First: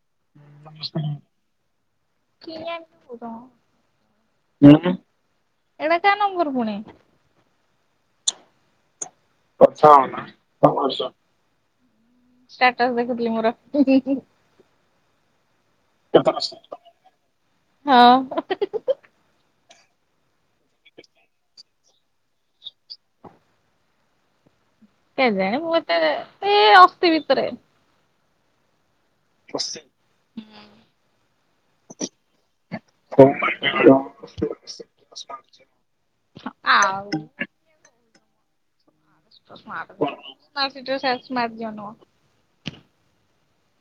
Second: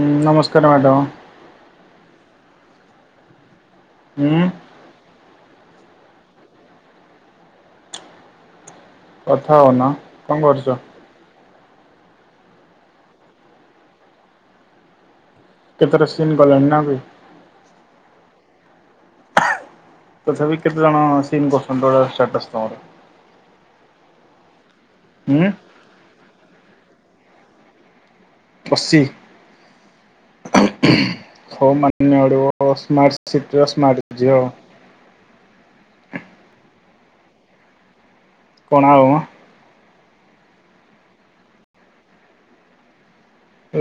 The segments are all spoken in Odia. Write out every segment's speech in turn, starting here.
ନମସ୍କାର ମ୍ୟାଡ଼ାମ କିଏୁର [inaudible] ହୁଁ। ହୁଁ ଏଟା କାହାର ନମ୍ବର ପୁଣି ହଉନ କଥା କଣ କରୁଛ? ହେଉନତମ ସହ ଷ୍ଟାଷ୍ଟସ ଦେଖୁଥିଲି ମୋର ହୁଁ ହୁଁ ହୁଁ। କେତଟାସିିନ୍ ଗଲାଣି ନା ବେ। ହଁ [inaudible] ତଥାପି କେତେ ଜଣ ସିନ୍ କରୁଛନ୍ତି ଷ୍ଟାଷ୍ଟସ୍ ତମର କେଇ ହୁଁ ଜାଣି ମୁଁ ଏତେ ସେ ଅସି ଭିତରେ। ଅସି। ଅସି ହୁଁ। ହୋମମ୍ୟଡିନି ଆଡୁ ସ୍ମାର୍ଟ ସିଟିର ସ୍ମାର୍ଟ ଝିଅ। ଆଉ [inaudible] କଣ ଆଉ। ମାର୍କ ସିଟି୍ର ସେଲ୍ ମାର୍କ ଦିଅ ନ [unintelligible]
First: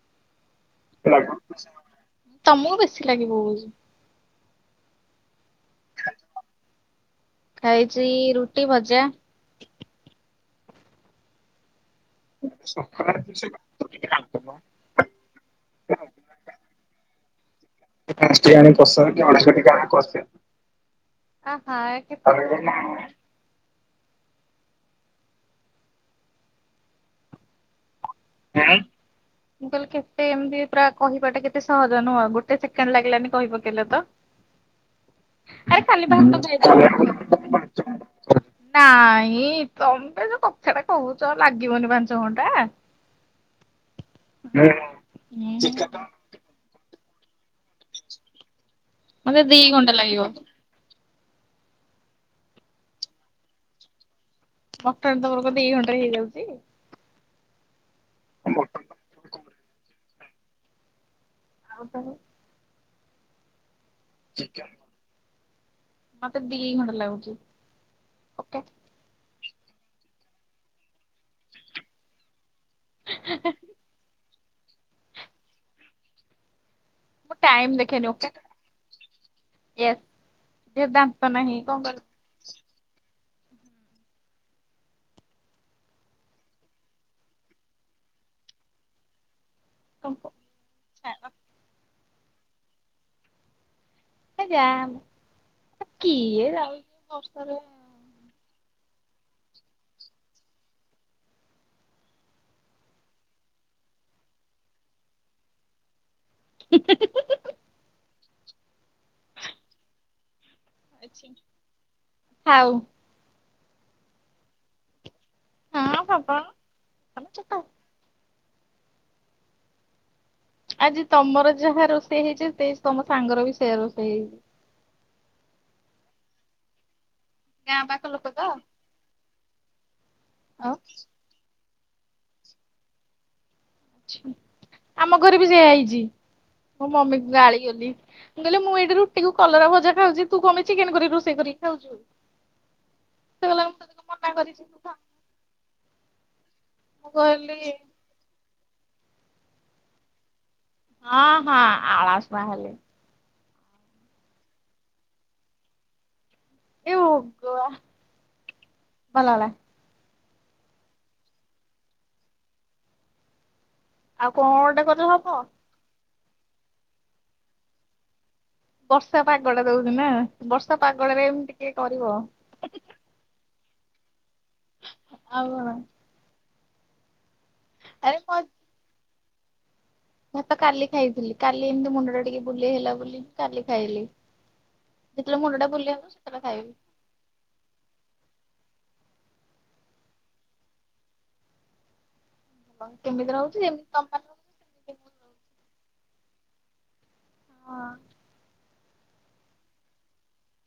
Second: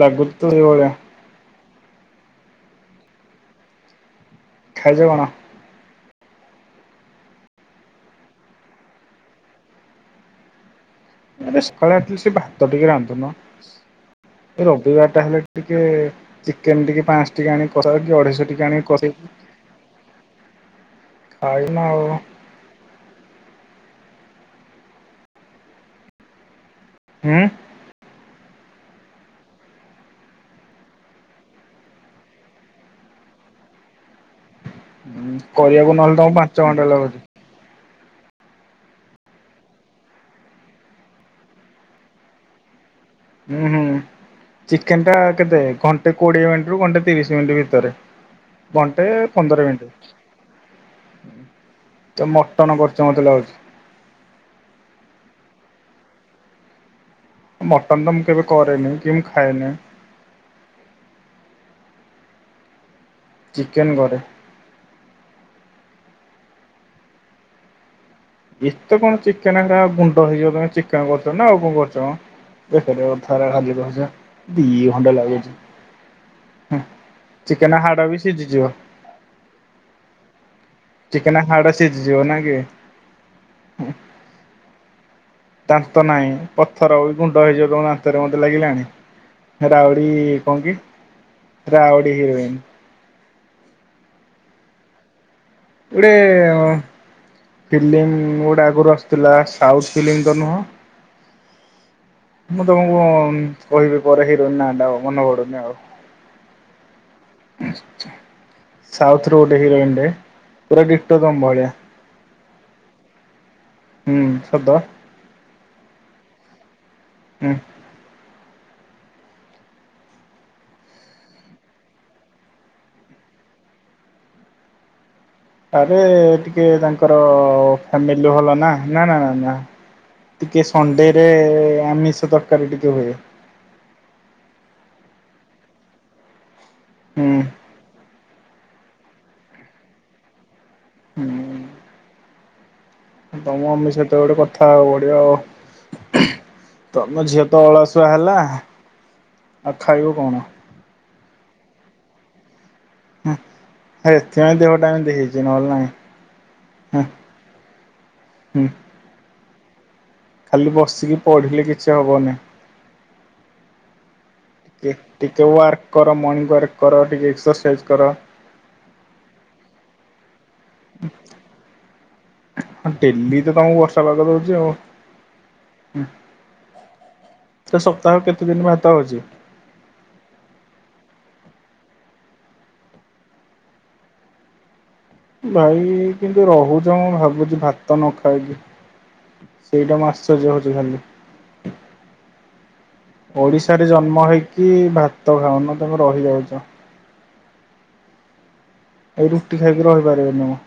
ଲାଗୁଚି ତ ସେଇଭଳିଆ। ଲାଗୁଚି ତମକୁ ବେଶୀ ଲାଗି ପକୋଉଚି [unintelligible] ଖାଇଚ କଣ? ଖାଇଛି ରୁଟି ଭଜା। ଆରେ ସକାଳେ ଅଟିଲିଷ୍ଟି ଭାତ ଟିକେ୍ ରାନ୍ଧୁନ ରବିବାର ଟା ହେଲେ ଟିକେ୍ ଚିକେନ୍ ଟିକେ୍ ପାଆଁସ ଟିକେ୍ ଆଣିକି କର କି ଅଢେଇଶ ଟିକେ ଆଣିକି କର। ଅ ହଁକ [unintelligible] ହୁଁ। ହୁଁ। ମୁଁ କହିଲେ କେତେ ଏମିତି ପ୍ରାୟ କହିବାଟା କେତେ ସହଜ ନୁହଁ ଆଉ ଗୋଟେ ସେକେଣ୍ଡ ଲାଗିଲାନି କହିପକେଇଲ ତ। କରିବାକୁ ନହେଲେ ତମକୁ ପାଞ୍ଚ ଘଣ୍ଟା ଲାଗୁଛି। ହ [inaudible] ନାଇଁ ତମେ ଯୋଉ କଥା ଟା କହୁଛ ଲାଗିବନି ପାଞ୍ଚ ଘଣ୍ଟା। ହୁଁ ହୁଁ ଚିକେନ୍ ଟା ହୁଁ କେତେ ଘଣ୍ଟେ କୋଡିଏ ମିନିଟ୍ ରୁ ଘଣ୍ଟେ ତିରିଶି ମିନିଟ୍ ଭିତରେ ଭିତରେ ଘଣ୍ଟେ ମତେ ଦି ପନ୍ଦର ଘଣ୍ଟା ମିନିଟ୍। ଲାଗିବ। ତମେ ମଟନ୍ କରୁଛ ମୋତେ ଲାଗୁଛି। ମଟନ୍ ତମର କଣ ଦି ଘଣ୍ଟାରେ ହେଇଯାଉଛି? ମଟନ୍ ତ ମୁଁ କେବେ କରେନି କି ମୁଁ ଖାଏନି। ଆଉ ତାହାଲେ। ଚିକେନ୍ କରେ। ମତେ ଦି ଘଣ୍ଟା ଲାଗୁଛି। ଓକେ ଏତେ କଣ ଚିକେନରା ଗୁରା ଗୁଣ୍ଡ ହେଇଯିବ ଚିକେନ କରୁଛ ନା ଆଉ କଣ କରୁଛ। ବେକାରିଆ କଥା ଗୁରା ଖାଲି କହୁଛ ଦି ଘଣ୍ଟା ଲାଗୁଛି ହୁଁ। ମୁଁ ଟାଇମ୍ ଦେଖେଇନି ଓକେ ୟେସ୍ ଦାନ୍ତ ନାହିଁ କଣ କରିବୁ ଡୋନା କିଏ? ଦାନ୍ତ ନାହିଁ ପଥର ଗୁଣ୍ଡ ହେଇଯିବ ତମ ଦାନ୍ତରେ ମୋତେ ଲାଗିଲାଣି। ରାଉଡି କରିବି କଣ କି ରାଉଡି ହିରୋଇନ୍ ଯା ମ। ଗୋଟେ ବର୍ଷାରେ ଫିଲ୍ମ ଗୋଟେ ଆଗରୁ ଆସୁଥିଲା ସାଉଥ ଫିଲ୍ମ ତ ନୁହଁ? ମୁଁ ତମକୁ କହିବି ପରେ ହିରୋଇନ୍ ନାଁ ଟା ମନେ ପଡୁନି ଆଉ। ସାଉଥରୁ ଗୋଟେ ହିରୋଇନଟେ ପୁରା ଡିଟୋ ତମ ଭଳିଆ। ଥାଉ। ହୁଁ ସଦ ହ [unintelligible] ହୁଁ। ଆଜି ତମର ଯାହା ରୋଷେଇ ହେଇଛି ସେ ତମ ସାଙ୍ଗର ବି ସେଆ ରୋଷେଇ ହେଇଛି। ଆରେ ଟିକେ ତାଙ୍କର ଓ ଗାଁ ପାଖ ଲୋକ ଫାମିଲି ତ ଭଲ ନା ନାଁ ନାଁ ନାଁ ନାଁ ଟିକେ ଆଉ ସନ୍ଦେ ଆମିଷ ତରକାରୀ ଟିକେ ହୁଏ। ଆମ ଘରେ ବି ସେଇଆ ହେଇଛି। ମୋ ମମି ହୁଁ କୁ ଗାଳି କଲି କହିଲେ ମୁଁ ଏଇଠି ରୁଟି କୁ କଲରା ଭଜା ଖାଉଛି। ତୁ କଣ ପାଇଁ ଚିକେନ କରି ହୁଁ। ରୋଷେଇ କରି ଖାଉଛୁ। ସେ ତମ କହିଲା ମୁଁ ମମି ତତେ କଣ ସହିତ ମନା ଗୋଟେ କରିଛି କଥା ତୁ ହବାକୁ ଖା। ପଡିବ ଆଉ ମୁଁ ତମ ଝିଅ ତ କହିଲି ଅ ସୁଆ ହେଲା ଆଉ ଖାଇବୁ କଣ? ହଁ ହଁ ଆଳସୁଆ ହେଲେ। ହୁଁ ଏଥିପାଇଁ ଦେହଟା ଏମିତି ହେଇଛି ନହେଲେ ନାହିଁ। ହେ ହୁଁ ଭଗବାନ୍ ହୁଁ। ଭଲ ହେଲା। ଖାଲି ବସିକି ପଢ଼ିଲେ କିଛି ହବନି। ଆଉ କଣ ଟେ କଲେ ହବ। ଟିକେ ୱାର୍କ କର ମର୍ଣ୍ଣିଙ୍ଗ ୱାର୍କ କର ଟିକେ ଏକ୍ସରସାଇଜ୍ କର। ବର୍ଷା ପାଗଟା ଦଉଛିି ନାଁ ବର୍ଷା ପାଗଟାରେ ଏମିତି କିଏ କରିବ। ହଁ ଡେଲି ତ ତମକୁ ବର୍ଷା ପାଗ ଦଉଛି ଆଉ ଆଉ କଣ? ତ ଆରେ ସପ୍ତାହ ମୋ କେତେ ଦିନ ଭାତ ହଉଛି? ଭାତ କାଲି ଖାଇଥିଲି କାଲି ଏମିତି ମୁଣ୍ଡ ଟା ଟିକେ ବୁଲେଇ ହେଲା ବୋଲି କାଲି ଖାଇଲି। ଯେତେବେଳେ ମୁଣ୍ଡ ଟା ଭାଇ ବୁଲେଇ ହବ କିନ୍ତୁ ସେତେଳେ ଖାଇବି। ମୁଁ ରହୁଛ ଭାବୁଛି ଭାତ ନ ଖାଇକି ସେଇଟା ମୁଁ ଆଶ୍ଚର୍ଯ୍ୟ ହଉଚି ଖାଲି। କଁ କେମିତି ରହୁଛି ଏମିତି ତମ କି ମାନଙ୍କର ସେମିତି ଭାତ ଖାଉନ ତମେ ରହିଯାଉଛ। ହଁ। ଏଇ ରୁଟି ଖାଇକି ରହିପାରିବିନି ମୁଁ।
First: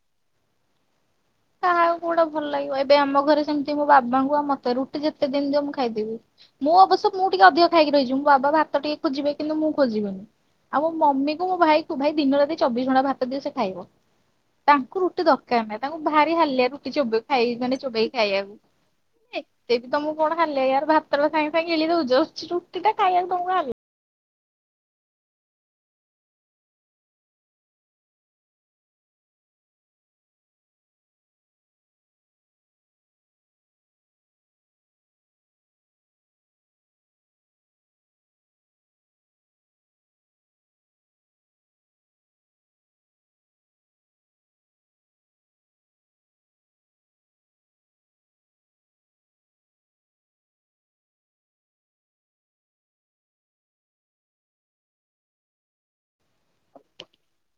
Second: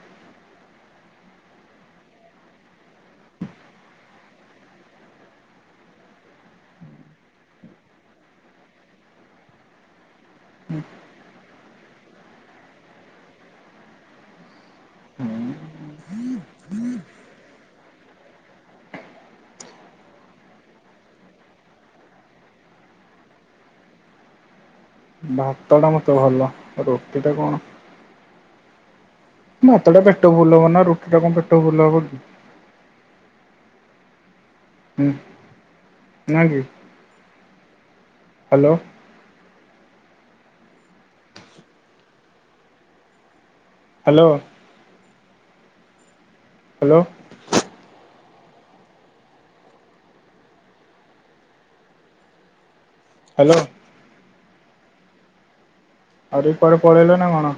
ତାହାଉ କୋଉଟା ଭଲ ଲାଗିବ ଏବେ ଆମ ଘରେ ସେମିତି ମୋ ବାବାଙ୍କୁ ଆଉ ମତେ ରୁଟି ଯେତେ ଦିନ ଦିଅ ମୁଁ ଖାଇଦେବି। ମୁଁ ଅବଶ୍ୟ ମୁଁ ଟିକେ ଅଧିକ ଖାଇକି ରହିଜିମି ବାବା ଭାତ ଟିକେ ଖୋଜିବେ କିନ୍ତ ମୁଁ ଖୋଜିବିନି। ଆଉ ମୋ ମମି କୁ ମୋ ଭାଇ କୁ ଭାଇ ଦିନ ରାତି ଚବିଶ ଘଣ୍ଟା ଭାତ ଦିଅ ସେ ଖାଇବ। ତାଙ୍କୁ ରୁଟି ଦରକାର ନାହିଁ ତାଙ୍କୁ ଭାରି ହାଲିଆ ରୁଟି ଚୋବେ ଖାଇ ମାନେ ଚୋବେଇକି ଖାଇବାକୁ। ଏତେ ବି ତମକୁ କଣ ହୋଲେୟାର ଭାତଟା ସାଙ୍ଗେ ସାଙ୍ଗେ ଗିଳି ଦଉଛ। ଚୁଟି ଟା ଖାଇବାକୁ ତମକୁ ଖ ଭାତ ଟା ମତେ ଭଲ ରୁଟି ଟା କଣ ହାତ ଟା ପେଟ ଫୁଲ୍ ହବନା ରୁଟି ଟା କଣ ପେଟ ଫୁଲ୍ ହବକି। ହୁ ନା କି? ହାଲୋ। ହାଲୋ। ହାଲୋ। ହାଲୋ। ଆରେ କୁଆଡ଼େ ପଳେଇଲ ନା କଣ?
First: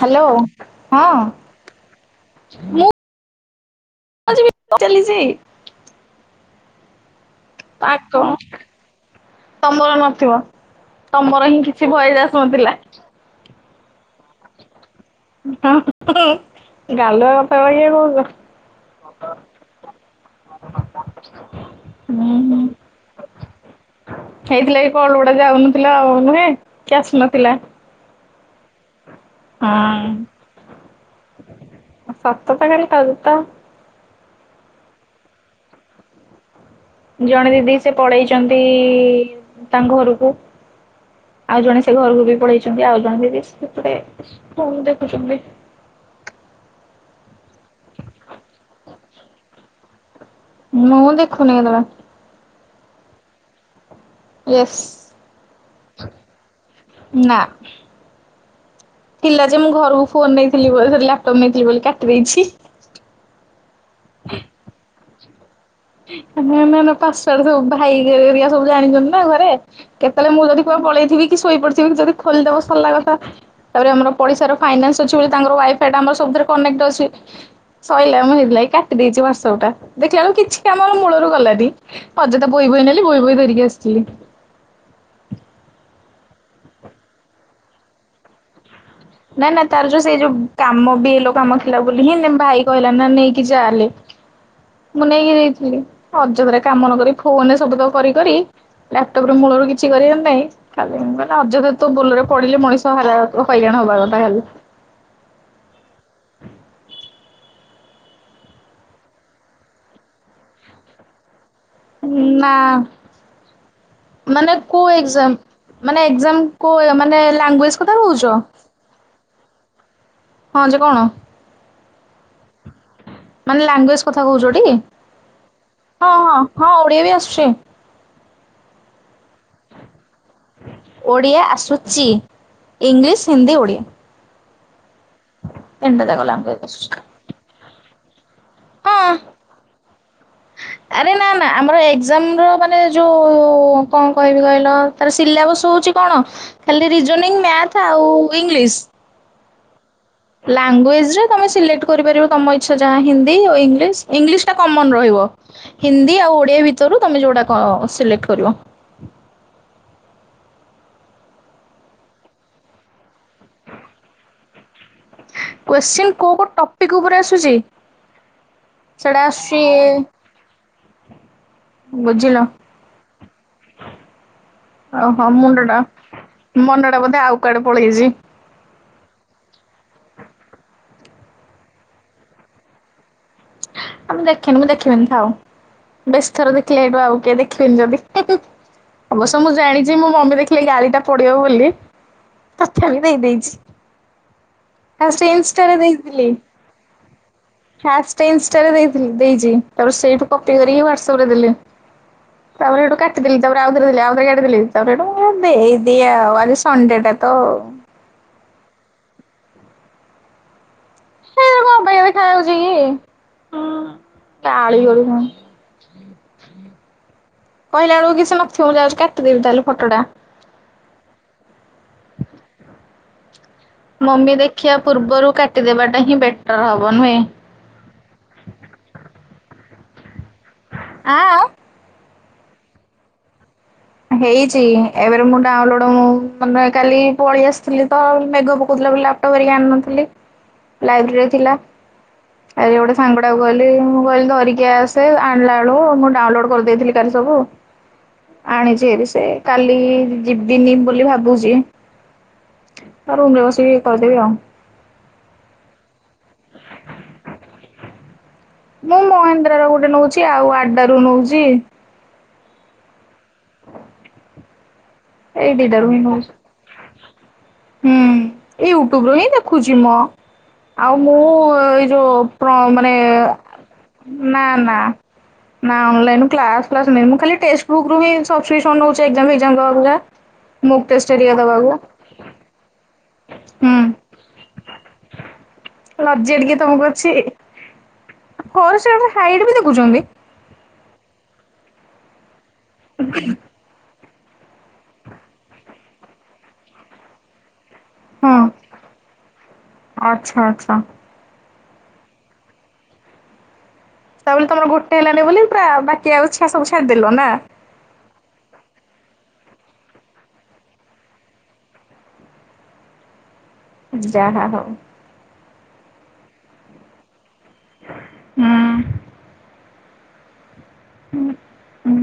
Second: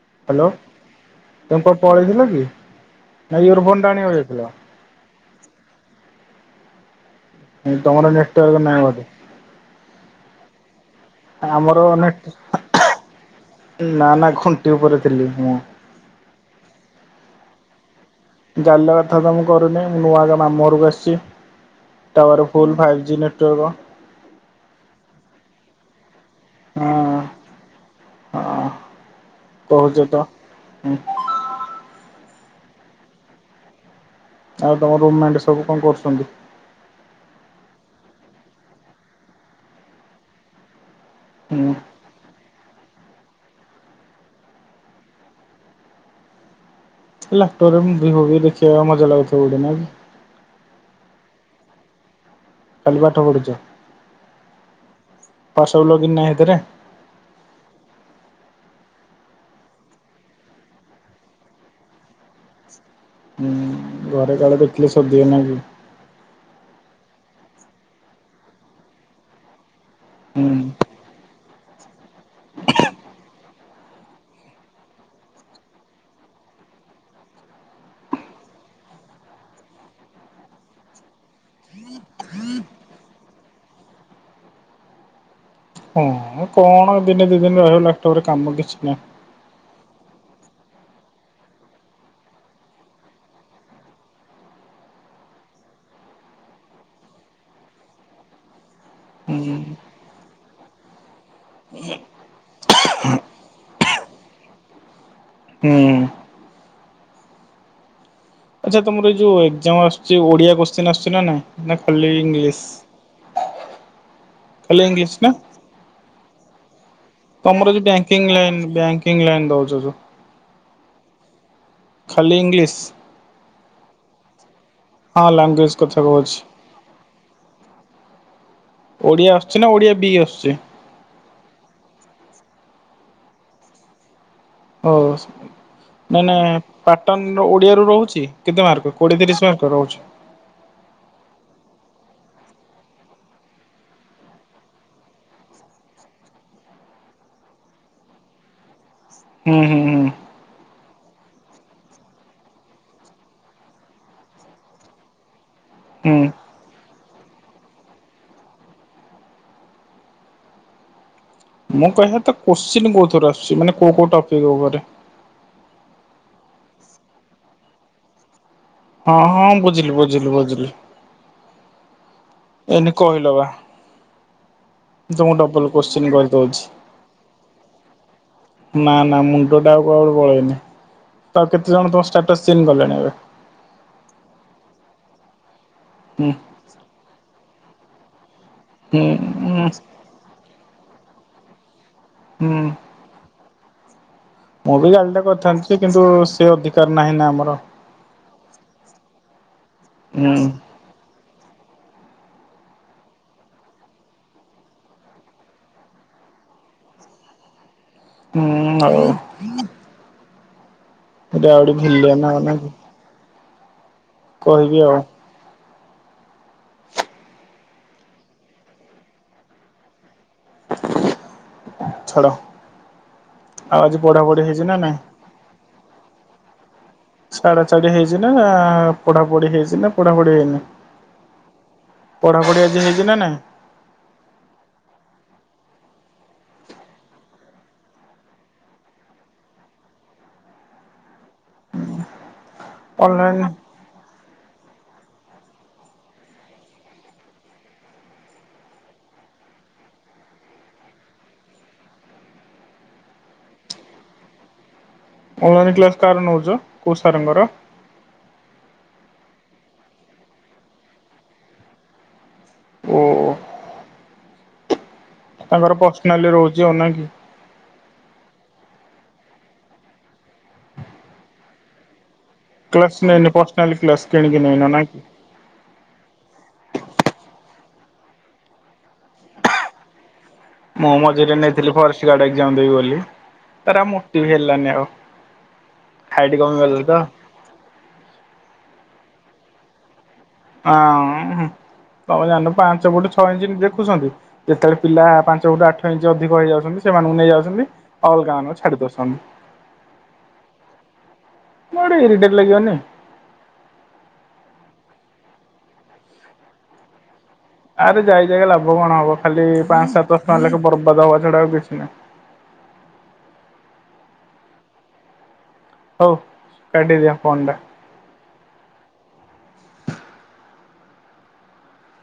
ହାଲୋ ହ୍ୟାଲୋ ହଁ। ତମେ କୁଆଡ଼େ ପଳେଇଥିଲ କି ନା ଏୟାରଫୋନେଟା ଆଣିବାକୁ ଯାଇଥିଲ। ଚାଲିଛିଇ [unintelligible] ପା ତମର କ ନେଟୱାର୍କ ନାହିଁ ବୋଧେ ତମର ନଥିବ। ତମର ହିଁ ଆମର କିଛି ନେଟ ଭୟସ ଆସୁନଥିଲା। ନା ନା ଖୁଣ୍ଟି ଉପରେ ଥିଲି ମୁଁ। ଗାଲୁଆ କଥା କହିବାକୁ। ଗାଲୁଆ କଥା ତ ମୁଁ କରୁନି ମୁଁ ଆଗ ମାମୁ ଘରକୁ ଆସିଛି। Tower full five G network. ହେଇଥିଲା ଏ କଳଗୁଡା ଯାଉନଥିଲା ଆଉ ନୁହେ କି ହଁ ଆସୁନଥିଲା। ହଁ। କହୁଛ ହଁ ତ ହୁଁ ସତ ଜାଗାରେ କାଲି ତ। ଆଉ ତମ ରୁମ୍ ମେଣ୍ଟ ସବୁ କଣ କରୁଛନ୍ତି? ଜଣେ ଦିଦି ସେ ପଳେଇଛନ୍ତି ତାଙ୍କ ଘରକୁ। ଆଉ ହୁଁ ଜଣେ ସେ ଘରକୁ ବି ପଳେଇଛନ୍ତି ଆଉ ଜଣେ ଦିଦି ସେପଟେ ଫୋନ୍ ଦେଖୁଛନ୍ତି। ଲାପଟୋପରେ ବିଏଵ ଦେଖିବାକୁ ମଜା ଲାଗୁଥିବ ବୋଧେ ନାଇଁ କି? ମୁଁ ଦେଖୁନି କେତେବେଳେ? ଖାଲି ପାଠ ପଢୁଛ। ଏସ ହ୍ୱାଟ୍ସଆପ ଲଗଇନ ନାହିଁ ସେଥିରେ ନା। ପିଲା ଯେ ମୁଁ ଘରକୁ ଫୋନ ନେଇଥିଲି ବୋଲି ଲାପଟପ୍ ନେଇଥିଲି ବୋଲି କାଟି ଦେଇଛି। ହୁଁ ଘରେ କାଳେ ଦେଖିଲେ ସୋଡିବେ ନାଇଁ କି? ନ ନା ପାସୁଆଡେ ସବୁ ଭାଇ ହରିକା ସବୁ ଜାଣିଛନ୍ତି ନା ଘରେ କେତେବେଳେ ମୁଁ ହୁଁ ଯଦି କୁହ ପଳେଇଥି କି ଶୋଇ ପଡିଥିବି କି ଯଦି ଖୋଲିଦବ ସରିଲା କଥା। ତାପରେ ଆମର ପଡିଶାର ଫାଇନାନ୍ସ ଅଛି ବୋଲି ତାଙ୍କର ୱାଇଫାଇ ଟା ଆମର ସବୁଥିରେ କନେକ୍ଟ ଅଛି। ସଇଲା ମୁଁ ସେଥିଲାଗି କାଟି ଦେଇଛି ୱାଟସପା ଟା ଦେଖିଲାବେଳକୁ କିଛି ଆମର ମୂଳରୁ ଗଲାନି ଅଯଥା ବହି ବହି ନେଲି ବହି ବହି ଧରିକି ଆସିଥିଲି। ହଁ କଣ ଦିନେ ଦି ଦିନ ରହିବ ଲାକ୍ଟପରେ କାମ କିଛି ନାହିଁ। ନା ନା ତାର ଯୋଉ ସେଇ ଯୋଉ କାମ ବି ଲ କାମ ଥିଲା ବୋଲି ହିଁ ଭାଇ କହିଲା ନା ନେଇକି ଚାଲେ। ହଁ ମୁଁ ନେଇକି ଯାଇଥିଲି ଅଯଥାରେ କାମ ନକ ଫୋନରେ ସବୁ ତ କରି କରି ଲାପଟପରେ ହୁଁ ମୂଳରୁ କିଛି କରିବାର ନାହିଁ। ଖାଲି ମାନେ ଅଯଥା ତୁ ବୋଲରେ ପଡିଲେ ମଣିଷ ହାର ହଇରାଣ ହବା କଥା ଖାଲି। ହୁଁ। ଆଚ୍ଛା ତମର ଏଇ ଯୋଉ ଏକ୍ଜାମ ଆସୁଛି ଓଡିଆ କୋଶ୍ଚିନ ଆସୁଛିନା ନାାଇଁ। ନା ଖାଲି ନା ଇଂଲିଶ। ମାନେ ଖାଲି କୋଉ ଇଂଲିଶ ନା ଏକ୍ଜାମ?। ମାନେ ଏକ୍ଜାମ କୋଉ ମାନେ ତମର ଲାଙ୍ଗୁଏଜ ଯୋଉ କଥା ବ୍ୟାଙ୍କିଙ୍ଗ କହୁଛ। ଲାଇନ ବ୍ୟାଙ୍କିଙ୍ଗ ଲାଇନ ଦଉଛ ଯୋଉ ହଁ ଯେ କଣ? ଖାଲି ଇଂଲିସ୍। ମାନେ ଲାଙ୍ଗୁଏଜ କଥା କହୁଛଟି। ହଁ ଲାଙ୍ଗୁଏଜ କଥା ହଁ କହୁଛି ହଁ ହଁ ଓଡ଼ିଆ ବି ଆସୁଛି। ଓଡ଼ିଆ ଆସୁଛି ନା ଓଡ଼ିଆ ବି ଆସୁଛି। ଓଡ଼ିଆ ଆସୁଛି। ଇଂଲିଶ, ହିନ୍ଦୀ, ଓଡ଼ିଆ। ଓହୋ ଯାକ ମାନେ ଲାଙ୍ଗୁଏଜ ଆସୁଛି। ପାଟନ। ଓଡିଆରୁ ରହୁଛି କେତେ ମାର୍କ ହଁ କୋଡିଏ ତିରିଶ ମାର୍କ ରହୁଛି। ଆରେ ନା ନା ଆମର ଏକ୍ଜାମ ର ମାନେ ଯୋଉ କଣ କହିବି କହିଲ। ତାର ସିଲାବସ୍ ହଉଛି କଣ ଖାଲି ରିଜନିଂ ମ୍ୟାଥ ଆଉ ଇଂଲିଶ। ହୁଁ ହୁଁ ହୁଁ। ଲାଙ୍ଗୁଏଜରେ ତମେ ସିଲେକ୍ଟ କରିପାରିବ ତମ ଇଛା ଯାହା ହିନ୍ଦିୀ, ଇଂଲିଶ, ଇଂଲିଶ ଟା କମନ ରହିବ। ହିନ୍ଦୀ ହୁଁ। ଆଉ ଓଡିଆ ଭିତରୁ ତମେ ଯୋଉଟା ସିଲେକ୍ଟ କରିବ। ମୁଁ କହିବା କଥା କୋଶ୍ଚିନ୍ କୋଉ ଥର ଆସୁଛି ମାନେ କୋଉ କୋଉ ଟପିକ ଉପରେ। କୋଶ୍ଚିନ କୋଉ କୋଉ ଟପିକ ଉପରେ ଆସୁଛି। ହଁ ସେଟା ହଁ ଆସୁଛି ବୁଝିଲି ବୁଝିଲୁ ବୁଝିଲି। ବୁଝିଲ। ଏଇନେ କହିଲ ବା। ଓହୋ ତମକୁ ଡବଲ ମୁଣ୍ଡଟା। କୋଶ୍ଚିନ୍ କରିଦଉଛି। ମନଟା ବୋଧେ ଆଉ କୁଆଡେ ପଳେଇଛି। ନା ନା ମୁଣ୍ଡ ଟା ଆଉ କଉଡେ ପଳେଇନି। ଆଉ କେତେ ଜଣ ଦଶଟା କୋସଚିନି କଲେଣି ଏବେ। ଆ ମୁଁ ଦେଖିନି ମୁଁ ଦେଖିବିନି ଥାଉ। ବେଶୀ ହୁଁ ଥର ଦେଖିଲେ ଏଇଠୁ ଆଉ କିଏ ଦେଖିବିନି ଯଦି। ହୁଁ ଅବଶ୍ୟ ମୁଁ ହୁଁ ଜାଣିଛି ମୋ ମମି ଦେଖିଲେ ଗାଳି ଟା ପଡିବ ବୋଲି। ହୁଁ। ଖେଳି ଦେଇଦେଇଛି। ମୁଁ ବି ଫାଷ୍ଟ ଗାଳିଟେ କରିଥାନ୍ତି ଇନଷ୍ଟାରେ ଯେ କିନ୍ତୁ ଦେଇଥିଲି। ସେ ଅଧିକାର ନାହିଁ ନା ଆମର। ଫାଷ୍ଟ ଇନଷ୍ଟାରେ ଦେଇଛି ତାପରେ ସେଇଠୁ କପି କରିକି ହ୍ୱାଟ୍ସଅପରେ ଦେଲେ। ହଁ। ତାପରେ ହେଟୁ କାଟିଦେଲି। ତା ପରେ ଆଉ ଥରେ ଦେଲି। ଆଉ ଥରେ କାଟିଦେଲି ତା ପରେ ହେଟୁ ଦେଇ ଦିଏ ଆଜି ସନଡେ ଟା ତ। ହୁଁ ହଉ। ସେଠି ଆଉ ଟିକେ ଇଏ ଲଗାନା। ହୁଁ ତାଳି ଆଉ ଗରୁ। କହିଲା ବେଳକୁ ସେ ନଥିବ ମୁଁ ଯାଉଛି କାଟିଦେଵି ଫୋଟୋ ଟା। ଛାଡ଼। ମମି ଦେଖିବା ନାଇଁ? ପୂର୍ବରୁ କାଟିଦେବା ଟା ହିଁ ବେଟର ହବ ନୁହେଁ। ଛାଡା ଛାଡ଼ି ହେଇଛି ନା ପଢ଼ାପଢ଼ି ହୋଇଛି ନା ପଢ଼ାପଢ଼ି ହୋଇନି। ଆ। ପଢ଼ାପଢ଼ି ଆଜି ହେଇଛି ଆଜି ହେଇନି। ହେଇଛି ଏବେ ମୁଁ ଡାଉନଲୋଡ଼ ମାନେ କାଲି ପଳେଇ ଆସିଥିଲି ତ ମେଘ ପକଉଥିଲା ବୋଲି ଆଉ। ଫଟୋ କରିକି ଆଣି ନଥିଲି ଲାଇବ୍ରେରୀରେ ଥିଲା। ଆଜି ଗୋଟେ ସାଙ୍ଗ ଟାକୁ ଅନଲାଇନ କହିଲି ମୁଁ କହିଲି ଧରିକି ଆସ ସେ ଆଣିଲା ବେଳୁ ମୁଁ ଡାଉନଲୋଡ କରିଦେଇଥିଲି କାଲି ସବୁ ଆଣିଛି, ସିଏ ବି ସେ କାଲି ଯିବିନି ବୋଲି ଭାବୁଛି, ତା ରୁମ ରେ ବସିକି କରିଦେବି ଆଉ, ଅନଲାଇନ୍ କ୍ଲାସ କାହାର ନଉଛ କୋଉ ସାର୍ ଙ୍କର ମୁଁ ମହେନ୍ଦ୍ରା ର ଗୋଟେ ନଉଛି ଆଉ ଆଡା ର ନଉଛି, ଓ ଏଇ ତାଙ୍କର ଦିଟାରୁ ହିଁ ନଉଚି। ପର୍ସନାଲି ରହୁଛି ହନା କି ହୁଁ ଏ ୟୁଟ୍ୟୁବ ର ହିଁ ଦେଖୁଛି ମୁଁ ଆଉ ମୁଁ ଏଇ ଯୋଉ, ପ୍ର ମାନେ କ୍ଲାସ୍ ନେଇନି ପର୍ସନାଲି କ୍ଲାସ୍ କିଣିକି ନା ନେଇନ ନା କି? ନା ଅଲାଇନି କ୍ଲାସ ଫ୍ଲାସ ନଁ ମୁଁ ଖା ଟେଷ୍ଟ ଵୁକ୍ ରୁ ହ ସବ ନଉଛି ଏଜାମ ଫେଜାମ ଦେବାକୁ ଯେ, ମୁଁ ମଝିରେ ନେଇଥିଲି ଫରେଷ୍ଟ ଗାର୍ଡ ଏଜାମ ଦେବି ବୋଲି, ତାରା ହୁଁ ମୋଟିବି ହେଲାନି ଆଉ ଲଜ୍ଜା ହାଇଟି କମି ଗଲା ତ ହର [inaudible] ସେ ହାଇଟ ବି ଦେଖୁଛନ୍ତି ହଁ ତମ ଜାଣିନ ପାଞ୍ଚ ଫୁଟ ଛଅ ଇଞ୍ଚ ଦେଖୁଛନ୍ତି, ଯେତେବେଳେ ପିଲା ପାଞ୍ଚଟୁ ଆଠ ଇଞ୍ଚ ଅଧିକ ହେଇଯାଉଛନ୍ତି ସେମାନଙ୍କୁ ନେଇଯାଉଛନ୍ତି। ହଁ ଅଲଗା ମାନଙ୍କୁ ଛାଡି ଦଉଛନ୍ତି ଆଚ୍ଛା ଆଚ୍ଛା ଇଡିଟେଟ ଲାଗିବନି, ତାପ ତମର ଗୋଟେ ହେଲାନି ବୋଲି ପୁରା ବାକି ଆଉ ଛାଡ଼ି, ସବୁ ଛାଡିଦେଲ ନା, ଆରେ ଯାଇ ଯାଇ ଲାଭ କଣ ହବ ଖାଲି ପାଞ୍ଚ ସାତ ଶହ ଟଙ୍କା ଲାଖେ ବର୍ବାଦ ହବା ଛଡା ଆଉ କିଛି ନାହିଁ। ଯାଆ ହଉ ହଉ କାଟି ଦିଅ ଫୋନ ଟା ହୁଁ ହୁଁ ହୁଁ